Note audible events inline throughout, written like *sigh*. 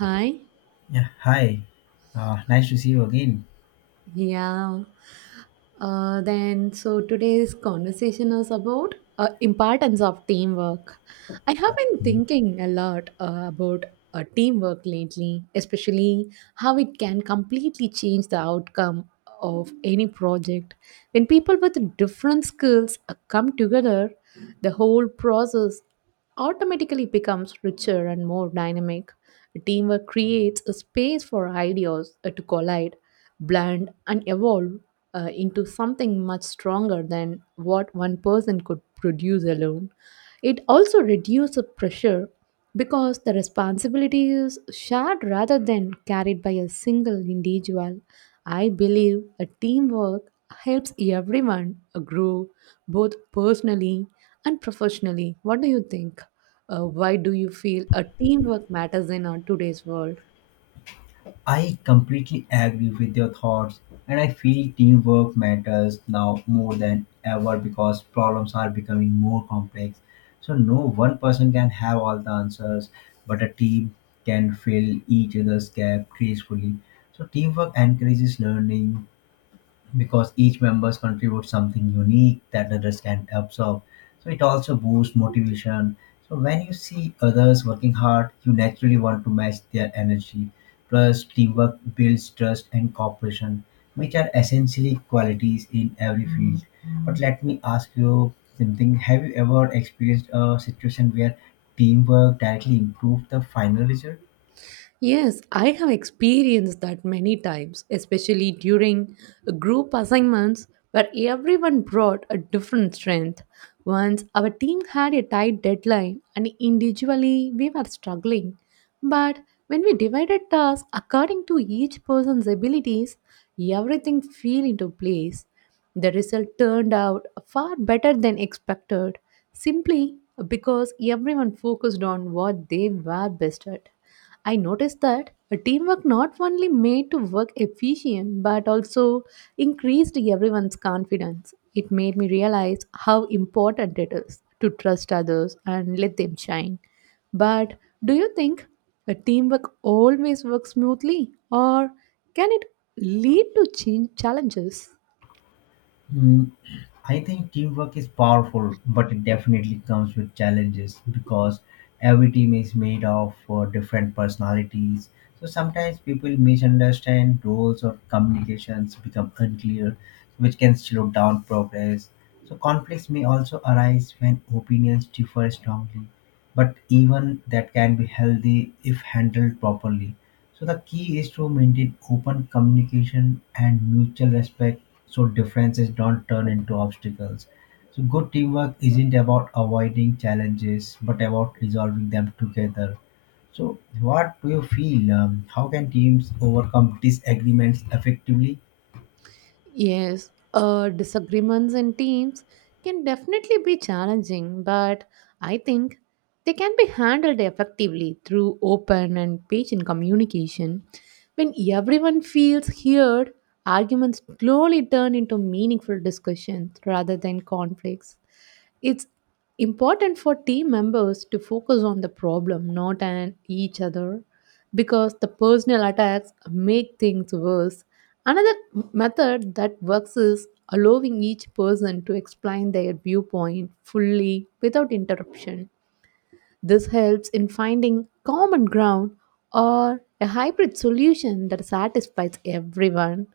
Hi. Yeah, hi. Nice to see you again. Yeah. So today's conversation is about importance of teamwork. I have been thinking a lot about teamwork lately, especially how it can completely change the outcome of any project. When people with different skills come together, the whole process automatically becomes richer and more dynamic. Teamwork creates a space for ideas to collide, blend, and evolve into something much stronger than what one person could produce alone. It also reduces pressure because the responsibility is shared rather than carried by a single individual. I believe a teamwork helps everyone grow both personally and professionally. What do you think? Why do you feel a teamwork matters in our today's world? I completely agree with your thoughts, and I feel teamwork matters now more than ever because problems are becoming more complex. So, no one person can have all the answers, but a team can fill each other's gap gracefully. So, teamwork encourages learning, because each members contribute something unique that others can absorb. So it also boosts motivation. So when you see others working hard, you naturally want to match their energy. Plus, teamwork builds trust and cooperation, which are essentially qualities in every field. But let me ask you something: have you ever experienced a situation where teamwork directly improved the final result? Yes, I have experienced that many times, especially during group assignments where everyone brought a different strength. Once our team had a tight deadline and individually we were struggling, but when we divided tasks according to each person's abilities, everything fell into place. The result turned out far better than expected, simply because everyone focused on what they were best at. I noticed that a teamwork not only made to work efficient but also increased everyone's confidence. It made me realize how important it is to trust others and let them shine. But do you think a teamwork always works smoothly or can it lead to change challenges? Mm, I think teamwork is powerful, but it definitely comes with challenges because every team is made of different personalities. So sometimes people misunderstand roles or communications become unclear, which can slow down progress. So conflicts may also arise when opinions differ strongly, but even that can be healthy if handled properly. So the key is to maintain open communication and mutual respect so differences don't turn into obstacles. So good teamwork isn't about avoiding challenges but about resolving them together. So what do you feel? How can teams overcome disagreements effectively? Yes, disagreements in teams can definitely be challenging, but I think they can be handled effectively through open and patient communication. When everyone feels heard, arguments slowly turn into meaningful discussions rather than conflicts. It's important for team members to focus on the problem, not on each other, because the personal attacks make things worse. Another method that works is allowing each person to explain their viewpoint fully without interruption. This helps in finding common ground or a hybrid solution that satisfies everyone.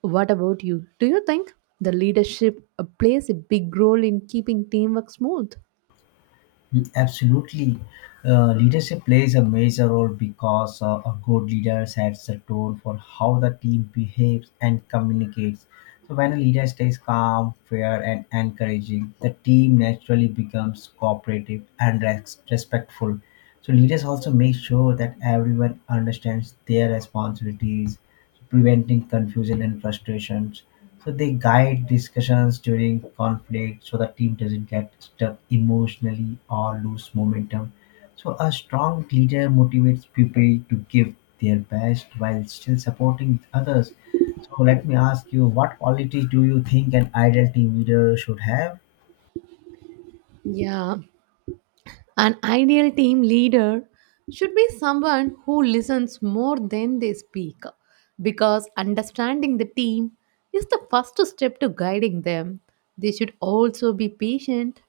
What about you? Do you think the leadership plays a big role in keeping teamwork smooth? Mm, absolutely. Leadership plays a major role because a good leader sets the tone for how the team behaves and communicates. So, when a leader stays calm, fair, and encouraging, the team naturally becomes cooperative and respectful. So, leaders also make sure that everyone understands their responsibilities, preventing confusion and frustrations. So they guide discussions during conflict so the team doesn't get stuck emotionally or lose momentum. So a strong leader motivates people to give their best while still supporting others. So let me ask you, what qualities do you think an ideal team leader should have? Yeah, an ideal team leader should be someone who listens more than they speak because understanding the team is the first step to guiding them. They should also be patient,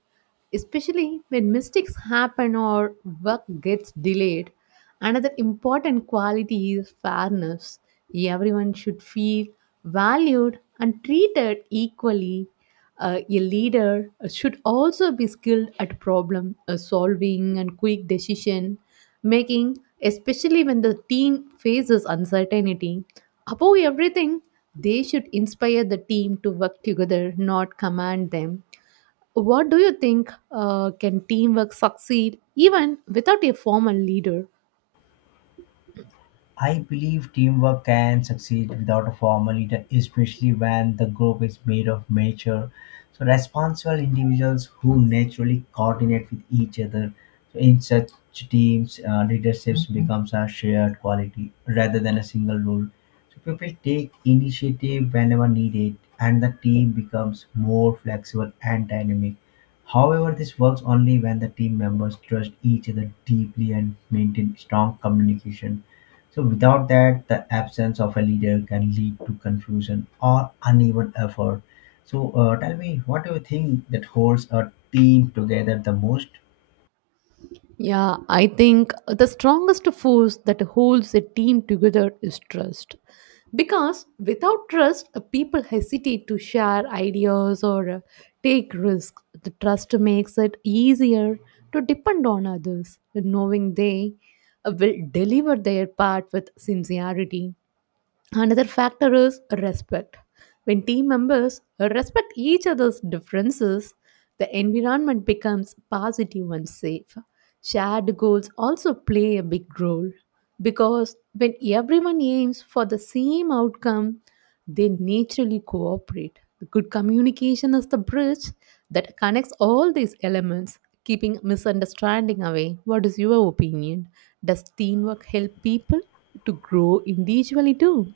especially when mistakes happen or work gets delayed. Another important quality is fairness. Everyone should feel valued and treated equally. Uh, a leader should also be skilled at problem solving and quick decision making, especially when the team faces uncertainty. Above everything, they should inspire the team to work together, not command them. What do you think, can teamwork succeed even without a formal leader? I believe teamwork can succeed without a formal leader, especially when the group is made of mature, so responsible individuals who naturally coordinate with each other. So in such teams, leadership becomes a shared quality rather than a single role. So people take initiative whenever needed, and the team becomes more flexible and dynamic. However, this works only when the team members trust each other deeply and maintain strong communication. So without that, the absence of a leader can lead to confusion or uneven effort. So tell me, what do you think that holds a team together the most? Yeah, I think the strongest force that holds a team together is trust. Because without trust, people hesitate to share ideas or take risks. The trust makes it easier to depend on others, knowing they will deliver their part with sincerity. Another factor is respect. When team members respect each other's differences, the environment becomes positive and safe. Shared goals also play a big role because when everyone aims for the same outcome, they naturally cooperate. The good communication is the bridge that connects all these elements, keeping misunderstanding away. What is your opinion? Does teamwork help people to grow individually too?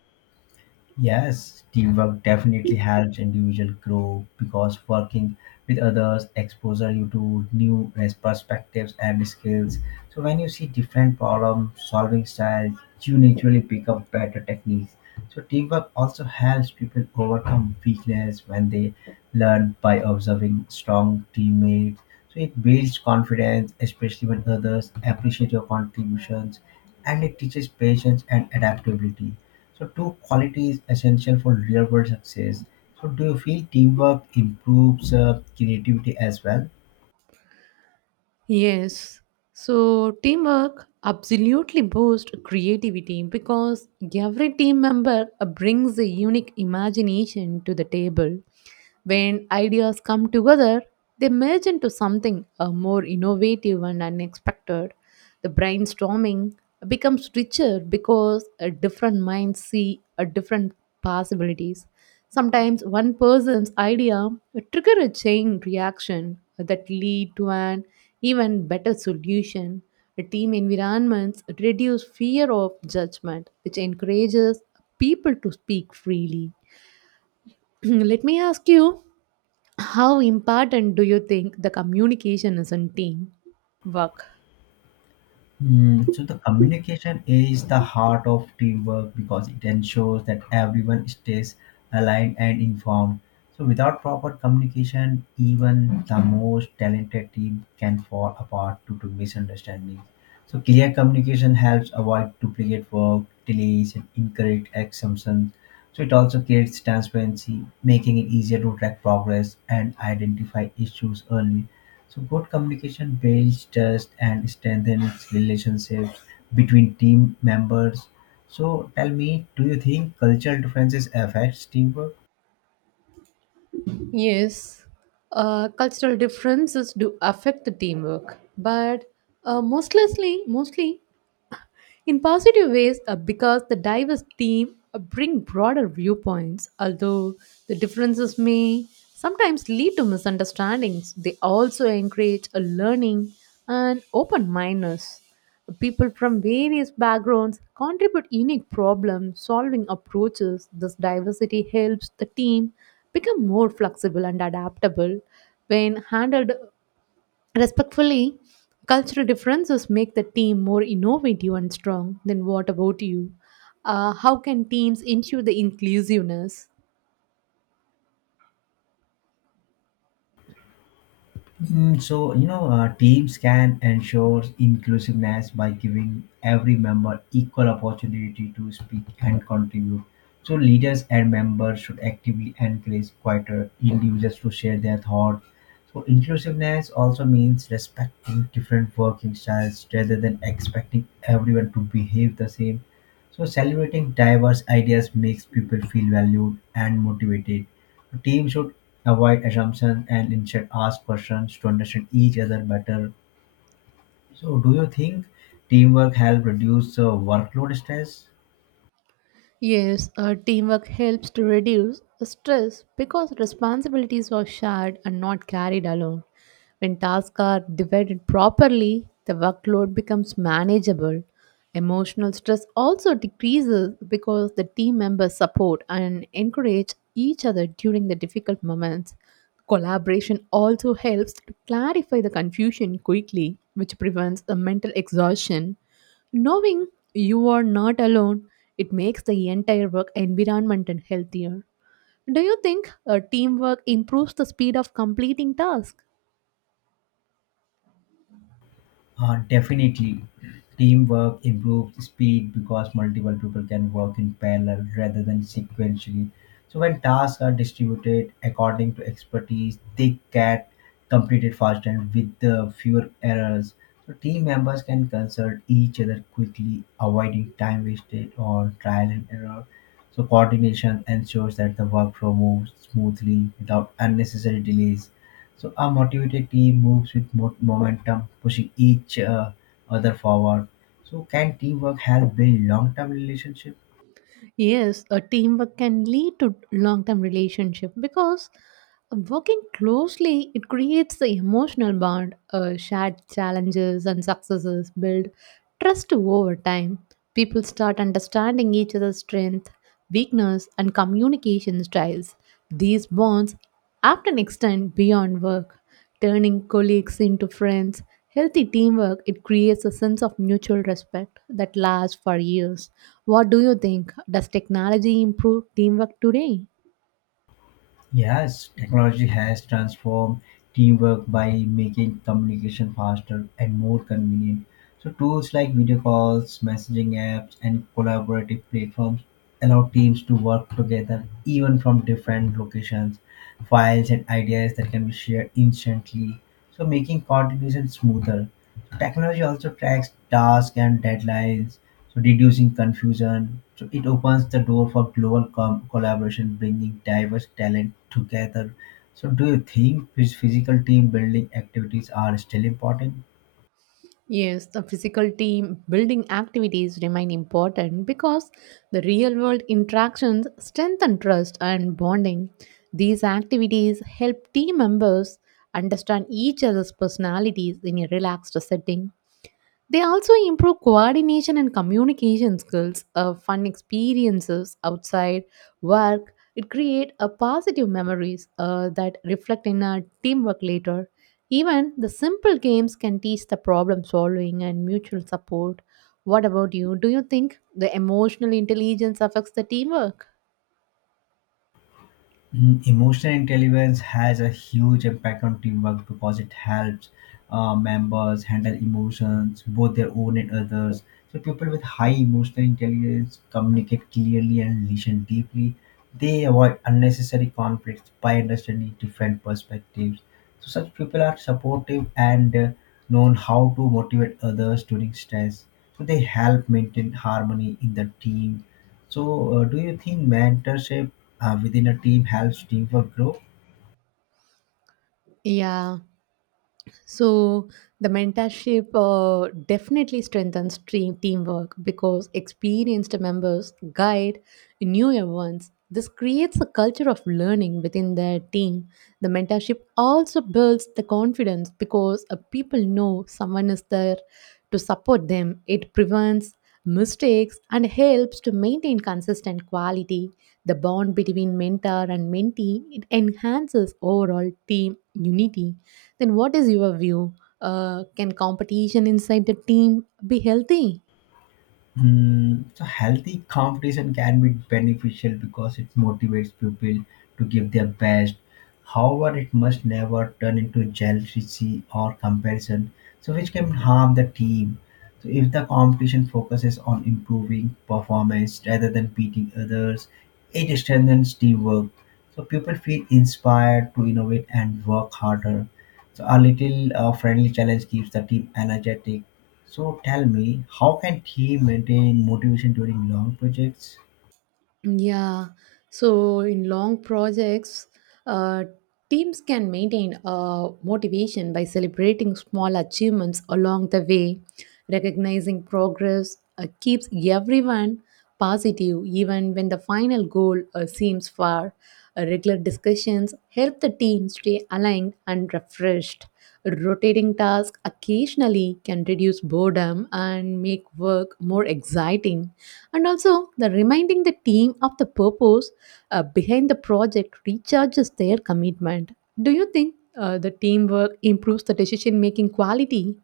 Yes, teamwork definitely helps individual grow because working with others exposes you to new perspectives and skills. So when you see different problem solving styles, you naturally pick up better techniques. So teamwork also helps people overcome weakness when they learn by observing strong teammates, so it builds confidence, especially when others appreciate your contributions, and it teaches patience and adaptability. So two qualities essential for real world success. So do you feel teamwork improves creativity as well? Yes. So teamwork absolutely boosts creativity because every team member brings a unique imagination to the table. When ideas come together, they merge into something more innovative and unexpected. The brainstorming becomes richer because different minds see different possibilities. Sometimes one person's idea will trigger a chain reaction that lead to an even better solution. Team environments reduce fear of judgment, which encourages people to speak freely. *clears throat* Let me ask you, how important do you think the communication is in team work? Mm, so the communication is the heart of teamwork because it ensures that everyone stays aligned and informed. So without proper communication, even the most talented team can fall apart due to misunderstandings. So clear communication helps avoid duplicate work, delays, and incorrect assumptions. So it also creates transparency, making it easier to track progress and identify issues early. So good communication builds trust and strengthens relationships between team members. So tell me, do you think cultural differences affects teamwork? Yes, cultural differences do affect the teamwork, but uh, mostly, in positive ways because the diverse team bring broader viewpoints, although the differences may sometimes lead to misunderstandings. They also encourage a learning and open mindedness. People from various backgrounds contribute unique problem solving approaches. This diversity helps the team become more flexible and adaptable. When handled respectfully, cultural differences make the team more innovative and strong. Then, what about you? How can teams ensure the inclusiveness? Mm, so, you know, teams can ensure inclusiveness by giving every member equal opportunity to speak and contribute. So, leaders and members should actively encourage quieter individuals to share their thoughts. So, inclusiveness also means respecting different working styles rather than expecting everyone to behave the same. So, celebrating diverse ideas makes people feel valued and motivated. Teams should avoid assumptions and instead ask questions to understand each other better. So, do you think teamwork help reduce workload stress? Yes, teamwork helps to reduce stress because responsibilities are shared and not carried alone. When tasks are divided properly, the workload becomes manageable. Emotional stress also decreases because the team members support and encourage each other during the difficult moments. Collaboration also helps to clarify the confusion quickly, which prevents the mental exhaustion. Knowing you are not alone, it makes the entire work environment and healthier. Do you think, teamwork improves the speed of completing tasks? Definitely, teamwork improves speed because multiple people can work in parallel rather than sequentially. So when tasks are distributed according to expertise, they get completed faster and with the fewer errors. So team members can consult each other quickly, avoiding time wasted or trial and error. So coordination ensures that the workflow moves smoothly without unnecessary delays. So a motivated team moves with momentum, pushing each other forward. So can teamwork help build long-term relationship? Yes, a teamwork can lead to long-term relationship because working closely it creates the emotional bond. Shared challenges and successes build trust over time. People start understanding each other's strength, weakness, and communication styles. These bonds often extend beyond work turning colleagues into friends. Healthy teamwork, it creates a sense of mutual respect that lasts for years. What do you think? Does technology improve teamwork today? Yes, technology has transformed teamwork by making communication faster and more convenient. So, tools like video calls, messaging apps, and collaborative platforms allow teams to work together even from different locations. Files and ideas that can be shared instantly, so making coordination smoother. Technology also tracks tasks and deadlines, so reducing confusion. So it opens the door for global collaboration, bringing diverse talent together. So do you think physical team building activities are still important? Yes, the physical team building activities remain important because the real world interactions strengthen trust and bonding. These activities help team members understand each other's personalities in a relaxed setting. They also improve coordination and communication skills. Fun experiences outside work. It create a positive memories that reflect in our teamwork later. Even the simple games can teach the problem solving and mutual support. What about you? Do you think the emotional intelligence affects the teamwork? Mm, emotional intelligence has a huge impact on teamwork because it helps members handle emotions, both their own and others. So, people with high emotional intelligence communicate clearly and listen deeply. They avoid unnecessary conflicts by understanding different perspectives. So, such people are supportive and known how to motivate others during stress. So, they help maintain harmony in the team, so, do you think mentorship within a team helps teamwork grow? Yeah. So the mentorship definitely strengthens team teamwork because experienced members guide newer ones. This creates a culture of learning within their team. The mentorship also builds the confidence because people know someone is there to support them. It prevents mistakes and helps to maintain consistent quality. The bond between mentor and mentee it enhances overall team unity. Then, what is your view? Can competition inside the team be healthy? Mm, so healthy competition can be beneficial because it motivates people to give their best. However, it must never turn into jealousy or comparison, so which can harm the team. So if the competition focuses on improving performance rather than beating others, it strengthens teamwork. So people feel inspired to innovate and work harder. So a little friendly challenge keeps the team energetic. So tell me, how can he maintain motivation during long projects? Yeah. So in long projects, uh, teams can maintain motivation by celebrating small achievements along the way. Recognizing progress keeps everyone positive, even when the final goal seems far. Regular discussions help the team stay aligned and refreshed. Rotating tasks occasionally can reduce boredom and make work more exciting, and also the reminding the team of the purpose behind the project recharges their commitment. Do you think, the teamwork improves the decision making quality?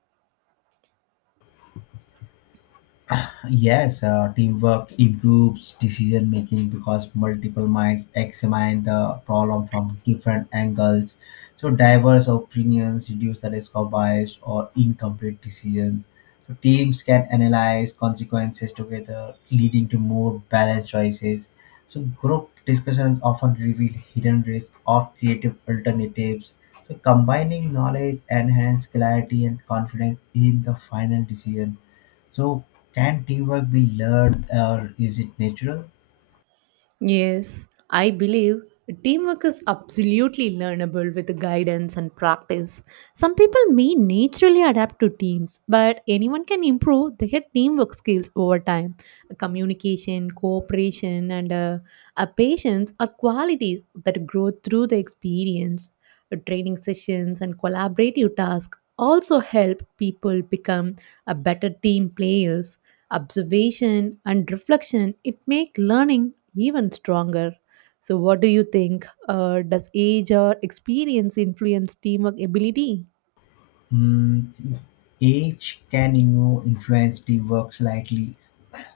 Yes, teamwork improves decision making because multiple minds examine the problem from different angles. So, diverse opinions reduce the risk of bias or incomplete decisions. So, teams can analyze consequences together, leading to more balanced choices. So, group discussions often reveal hidden risks or creative alternatives. So, combining knowledge enhances clarity and confidence in the final decision. So, can teamwork be learned or is it natural? Yes, I believe teamwork is absolutely learnable with guidance and practice. Some people may naturally adapt to teams, but anyone can improve their teamwork skills over time. Communication, cooperation, and patience are qualities that grow through the experience. Training sessions and collaborative tasks also help people become a better team players. Observation and reflection it make learning even stronger. So what do you think, does age or experience influence teamwork ability? Mm, age can, you know, influence teamwork slightly,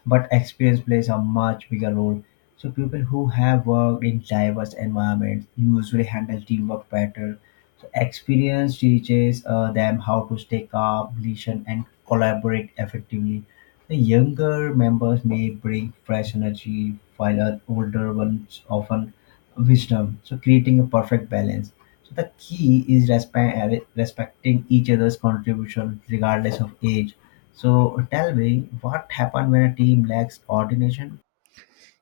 but experience plays a much bigger role. So people who have worked in diverse environments usually handle teamwork better. So experience teaches them how to stay calm, listen, and collaborate effectively. The younger members may bring fresh energy, while the older ones often wisdom. So creating a perfect balance. So the key is respecting each other's contribution regardless of age. So tell me, what happened when a team lacks coordination?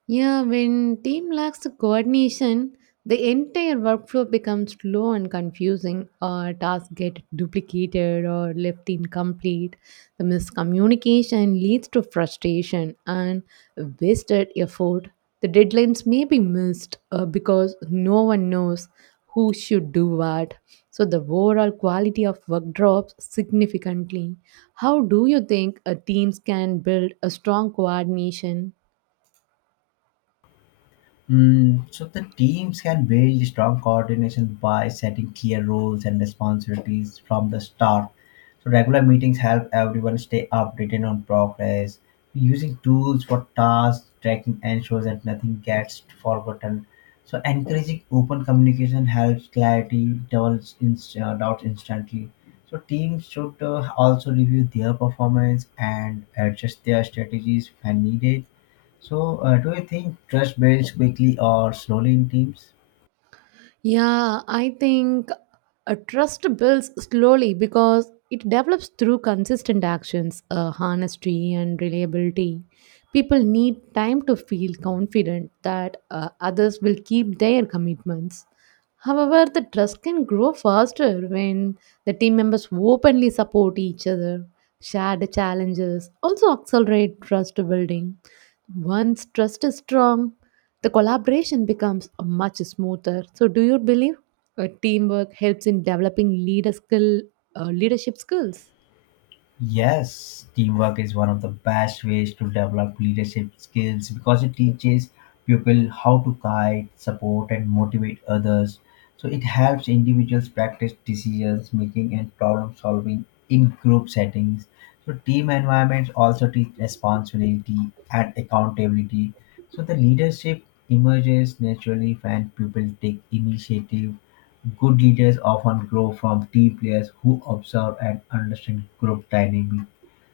Yeah, when team lacks the coordination, the entire workflow becomes slow and confusing. Or tasks get duplicated or left incomplete. The miscommunication leads to frustration and wasted effort. The deadlines may be missed because no one knows who should do what. So the overall quality of work drops significantly. How do you think, teams can build a strong coordination? Mm, so the teams can build strong coordination by setting clear roles and responsibilities from the start. So regular meetings help everyone stay updated on progress. Using tools for task tracking ensures that nothing gets forgotten. So encouraging open communication helps clarity doubts instantly. So teams should also review their performance and adjust their strategies when needed. So, do you think trust builds quickly or slowly in teams? Yeah, I think a trust builds slowly because it develops through consistent actions, honesty, and reliability. People need time to feel confident that others will keep their commitments. However, the trust can grow faster when the team members openly support each other, share the challenges, also accelerate trust building. Once trust is strong, the collaboration becomes much smoother. So, do you believe, teamwork helps in developing leadership skills? Yes, teamwork is one of the best ways to develop leadership skills because it teaches people how to guide, support, and motivate others. So, it helps individuals practice decisions making and problem solving in group settings. So, team environments also teach responsibility and accountability. So, the leadership emerges naturally when people take initiative. Good leaders often grow from team players who observe and understand group dynamics.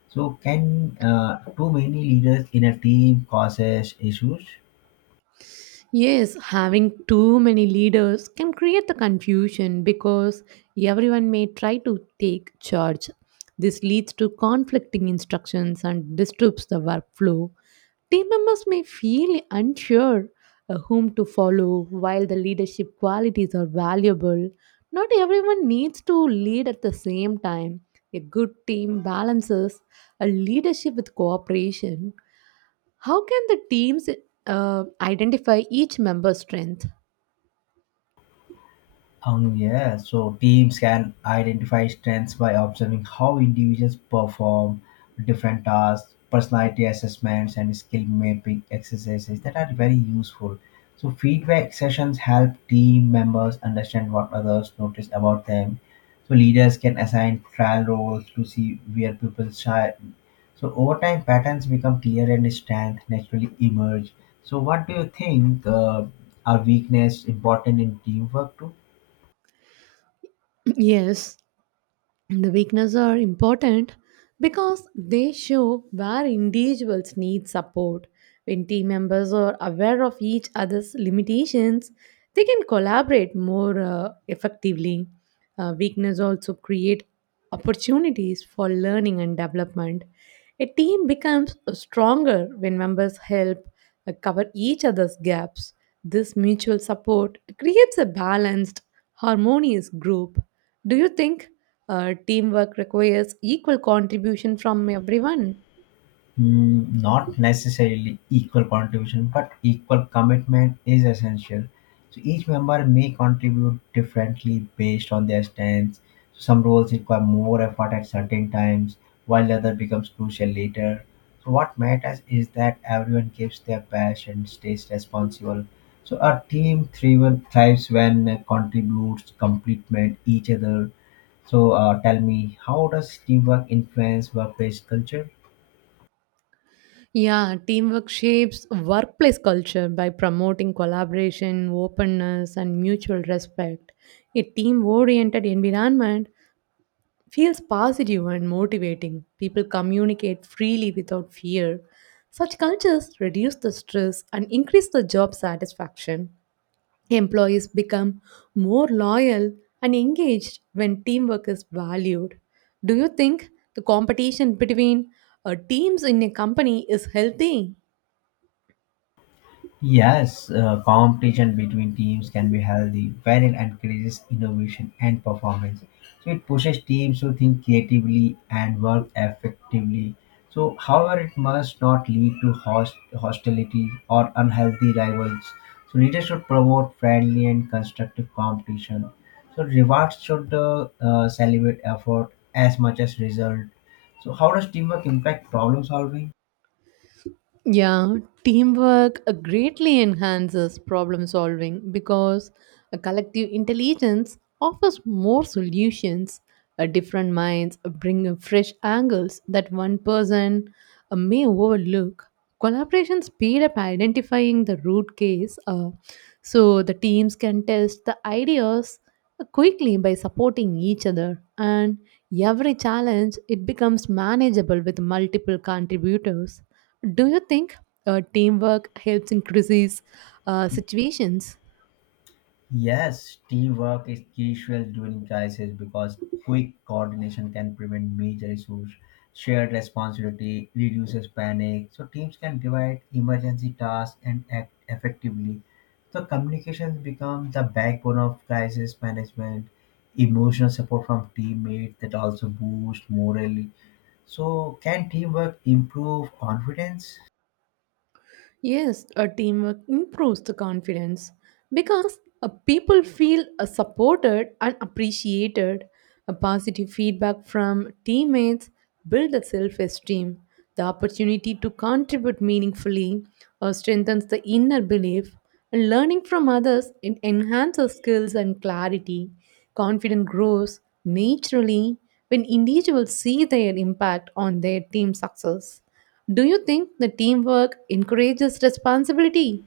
So, can too many leaders in a team causes issues? Yes, having too many leaders can create the confusion because everyone may try to take charge. This leads to conflicting instructions and disturbs the workflow. Team members may feel unsure whom to follow. While the leadership qualities are valuable, not everyone needs to lead at the same time. A good team balances a leadership with cooperation. How can the teams identify each member's strength? Yeah, so teams can identify strengths by observing how individuals perform different tasks, personality assessments, and skill mapping exercises that are very useful. So, feedback sessions help team members understand what others notice about them. So, leaders can assign trial roles to see where people shine. So, over time, patterns become clear and strength naturally emerge. So, what do you think? Are weakness important in teamwork too? Yes, the weaknesses are important because they show where individuals need support. When team members are aware of each other's limitations, they can collaborate more effectively. Weakness also create opportunities for learning and development. A team becomes stronger when members help cover each other's gaps. This mutual support creates a balanced, harmonious group. Do you think, teamwork requires equal contribution from everyone? Mm, not necessarily equal contribution, but equal commitment is essential. So each member may contribute differently based on their stance. Some roles require more effort at certain times, while the other becomes crucial later. So what matters is that everyone gives their best and stays responsible. So a team thrives when it contributes complement each other. So tell me, how does teamwork influence workplace culture? Yeah, teamwork shapes workplace culture by promoting collaboration, openness, and mutual respect. A team oriented environment feels positive and motivating. People communicate freely without fear. Such cultures reduce the stress and increase the job satisfaction. Employees become more loyal and engaged when teamwork is valued. Do you think the competition between teams in a company is healthy? Yes, competition between teams can be healthy when it encourages innovation and performance. So it pushes teams to think creatively and work effectively. So, however, it must not lead to hostility or unhealthy rivals. So leaders should promote friendly and constructive competition. So rewards should celebrate effort as much as result. So how does teamwork impact problem solving? Yeah, teamwork greatly enhances problem solving because a collective intelligence offers more solutions. Different minds bring in fresh angles that one person may overlook. Collaboration speed up identifying the root case, so the teams can test the ideas quickly by supporting each other. And every challenge it becomes manageable with multiple contributors. Do you think, teamwork helps in crisis situations? Yes, teamwork is crucial during crisis because quick coordination can prevent major issues. Shared responsibility reduces panic, so teams can divide emergency tasks and act effectively. So communications become the backbone of crisis management. Emotional support from teammates that also boost morale. So can teamwork improve confidence? Yes, a teamwork improves the confidence because people feel supported and appreciated. A positive feedback from teammates builds a self-esteem. The opportunity to contribute meaningfully strengthens the inner belief. And learning from others it enhances skills and clarity. Confidence grows naturally when individuals see their impact on their team success. Do you think the teamwork encourages responsibility?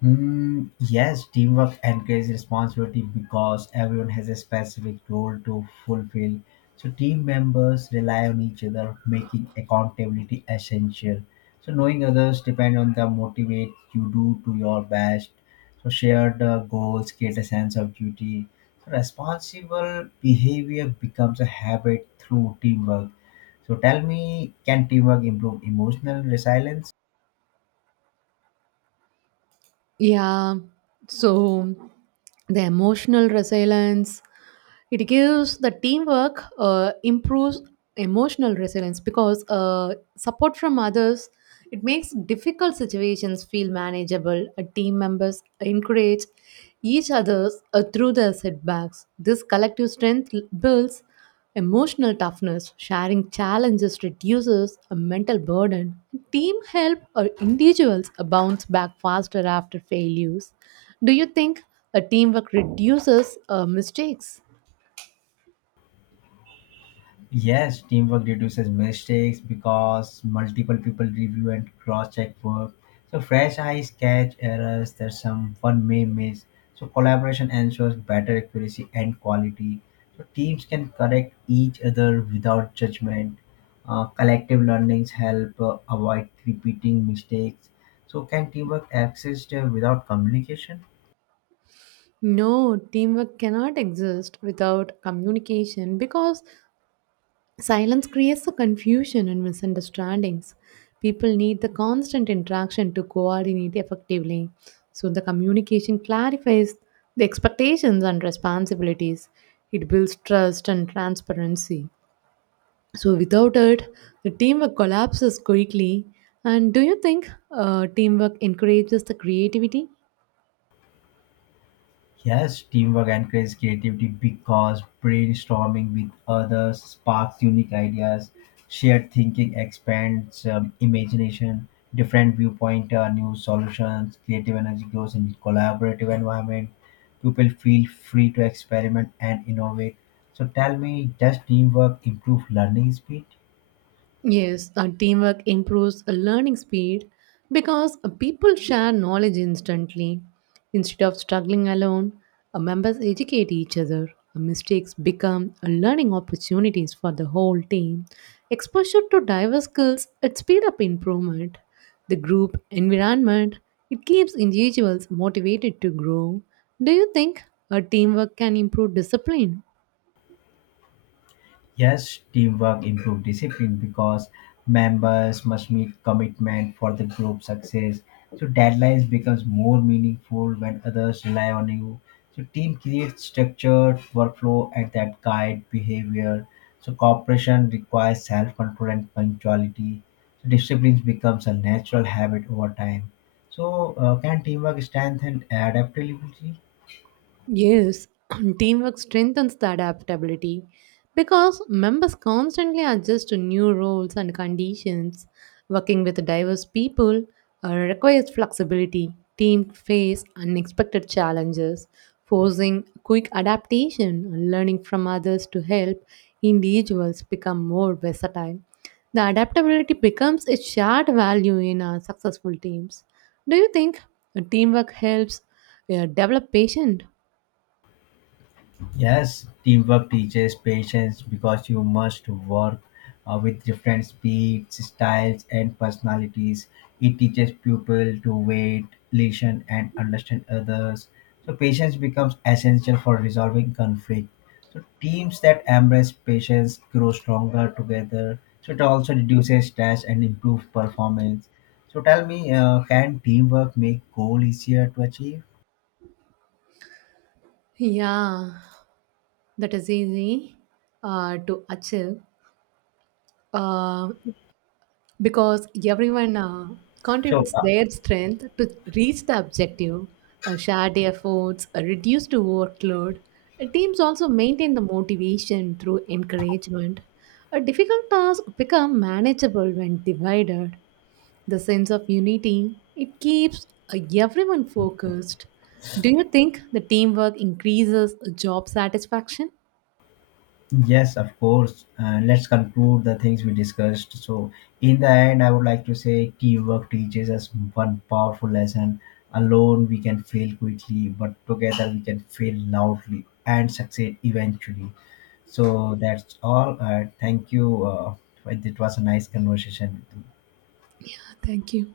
Mm, yes, teamwork encourages responsibility because everyone has a specific role to fulfill. So, team members rely on each other, making accountability essential. So, knowing others depend on the motivate you do to your best. So, shared goals create a sense of duty. So, responsible behavior becomes a habit through teamwork. So, tell me, can teamwork improve emotional resilience? Yeah. So the emotional resilience it gives the teamwork improves emotional resilience because support from others it makes difficult situations feel manageable. Team members encourage each other through their setbacks. This collective strength builds emotional toughness. Sharing challenges reduces a mental burden. Team help or individuals bounce back faster after failures. Do you think a teamwork reduces mistakes? Yes, teamwork reduces mistakes because multiple people review and cross-check work. So fresh eyes catch errors that someone may miss. So collaboration ensures better accuracy and quality. So teams can correct each other without judgment. Collective learnings help avoid repeating mistakes. So can teamwork exist without communication? No, teamwork cannot exist without communication because silence creates the confusion and misunderstandings. People need the constant interaction to coordinate effectively. So the communication clarifies the expectations and responsibilities. It builds trust and transparency. So without it, the teamwork collapses quickly. And do you think, teamwork encourages the creativity? Yes, teamwork encourages creativity because brainstorming with others sparks unique ideas. Shared thinking expands imagination. Different viewpoint, new solutions. Creative energy grows in collaborative environment. People feel free to experiment and innovate. So tell me, does teamwork improve learning speed? Yes, teamwork improves learning speed because people share knowledge instantly. Instead of struggling alone, members educate each other. Mistakes become learning opportunities for the whole team. Exposure to diverse skills it speed up improvement. The group environment it keeps individuals motivated to grow. Do you think a teamwork can improve discipline? Yes, teamwork improve discipline because members must meet commitment for the group success. So deadlines becomes more meaningful when others rely on you. So team creates structured workflow and that guide behavior. So cooperation requires self-control and punctuality. So discipline becomes a natural habit over time. So can teamwork strengthen adaptability? Yes, *clears throat* teamwork strengthens the adaptability because members constantly adjust to new roles and conditions. Working with diverse people requires flexibility. Teams face unexpected challenges, forcing quick adaptation, and learning from others to help individuals become more versatile. The adaptability becomes a shared value in our successful teams. Do you think, teamwork helps develop patience? Yes, teamwork teaches patience because you must work with different speeds, styles, and personalities. It teaches people to wait, listen, and understand others. So, patience becomes essential for resolving conflict. So, teams that embrace patience grow stronger together. So, it also reduces stress and improves performance. So, tell me, can teamwork make goal easier to achieve? Yeah, that is easy to achieve uh, because everyone So, contributes their strength to reach the objective. Shared efforts, reduced workload. Teams also maintain the motivation through encouragement. A difficult task become manageable when divided. The sense of unity it keeps everyone focused. Do you think the teamwork increases job satisfaction? yes, of course. Let's conclude the things we discussed. So, in the end, I would like to say teamwork teaches us one powerful lesson. Alone, we can fail quickly, but together, we can fail loudly and succeed eventually. So, that's all. Thank you. It was a nice conversation. Thank you.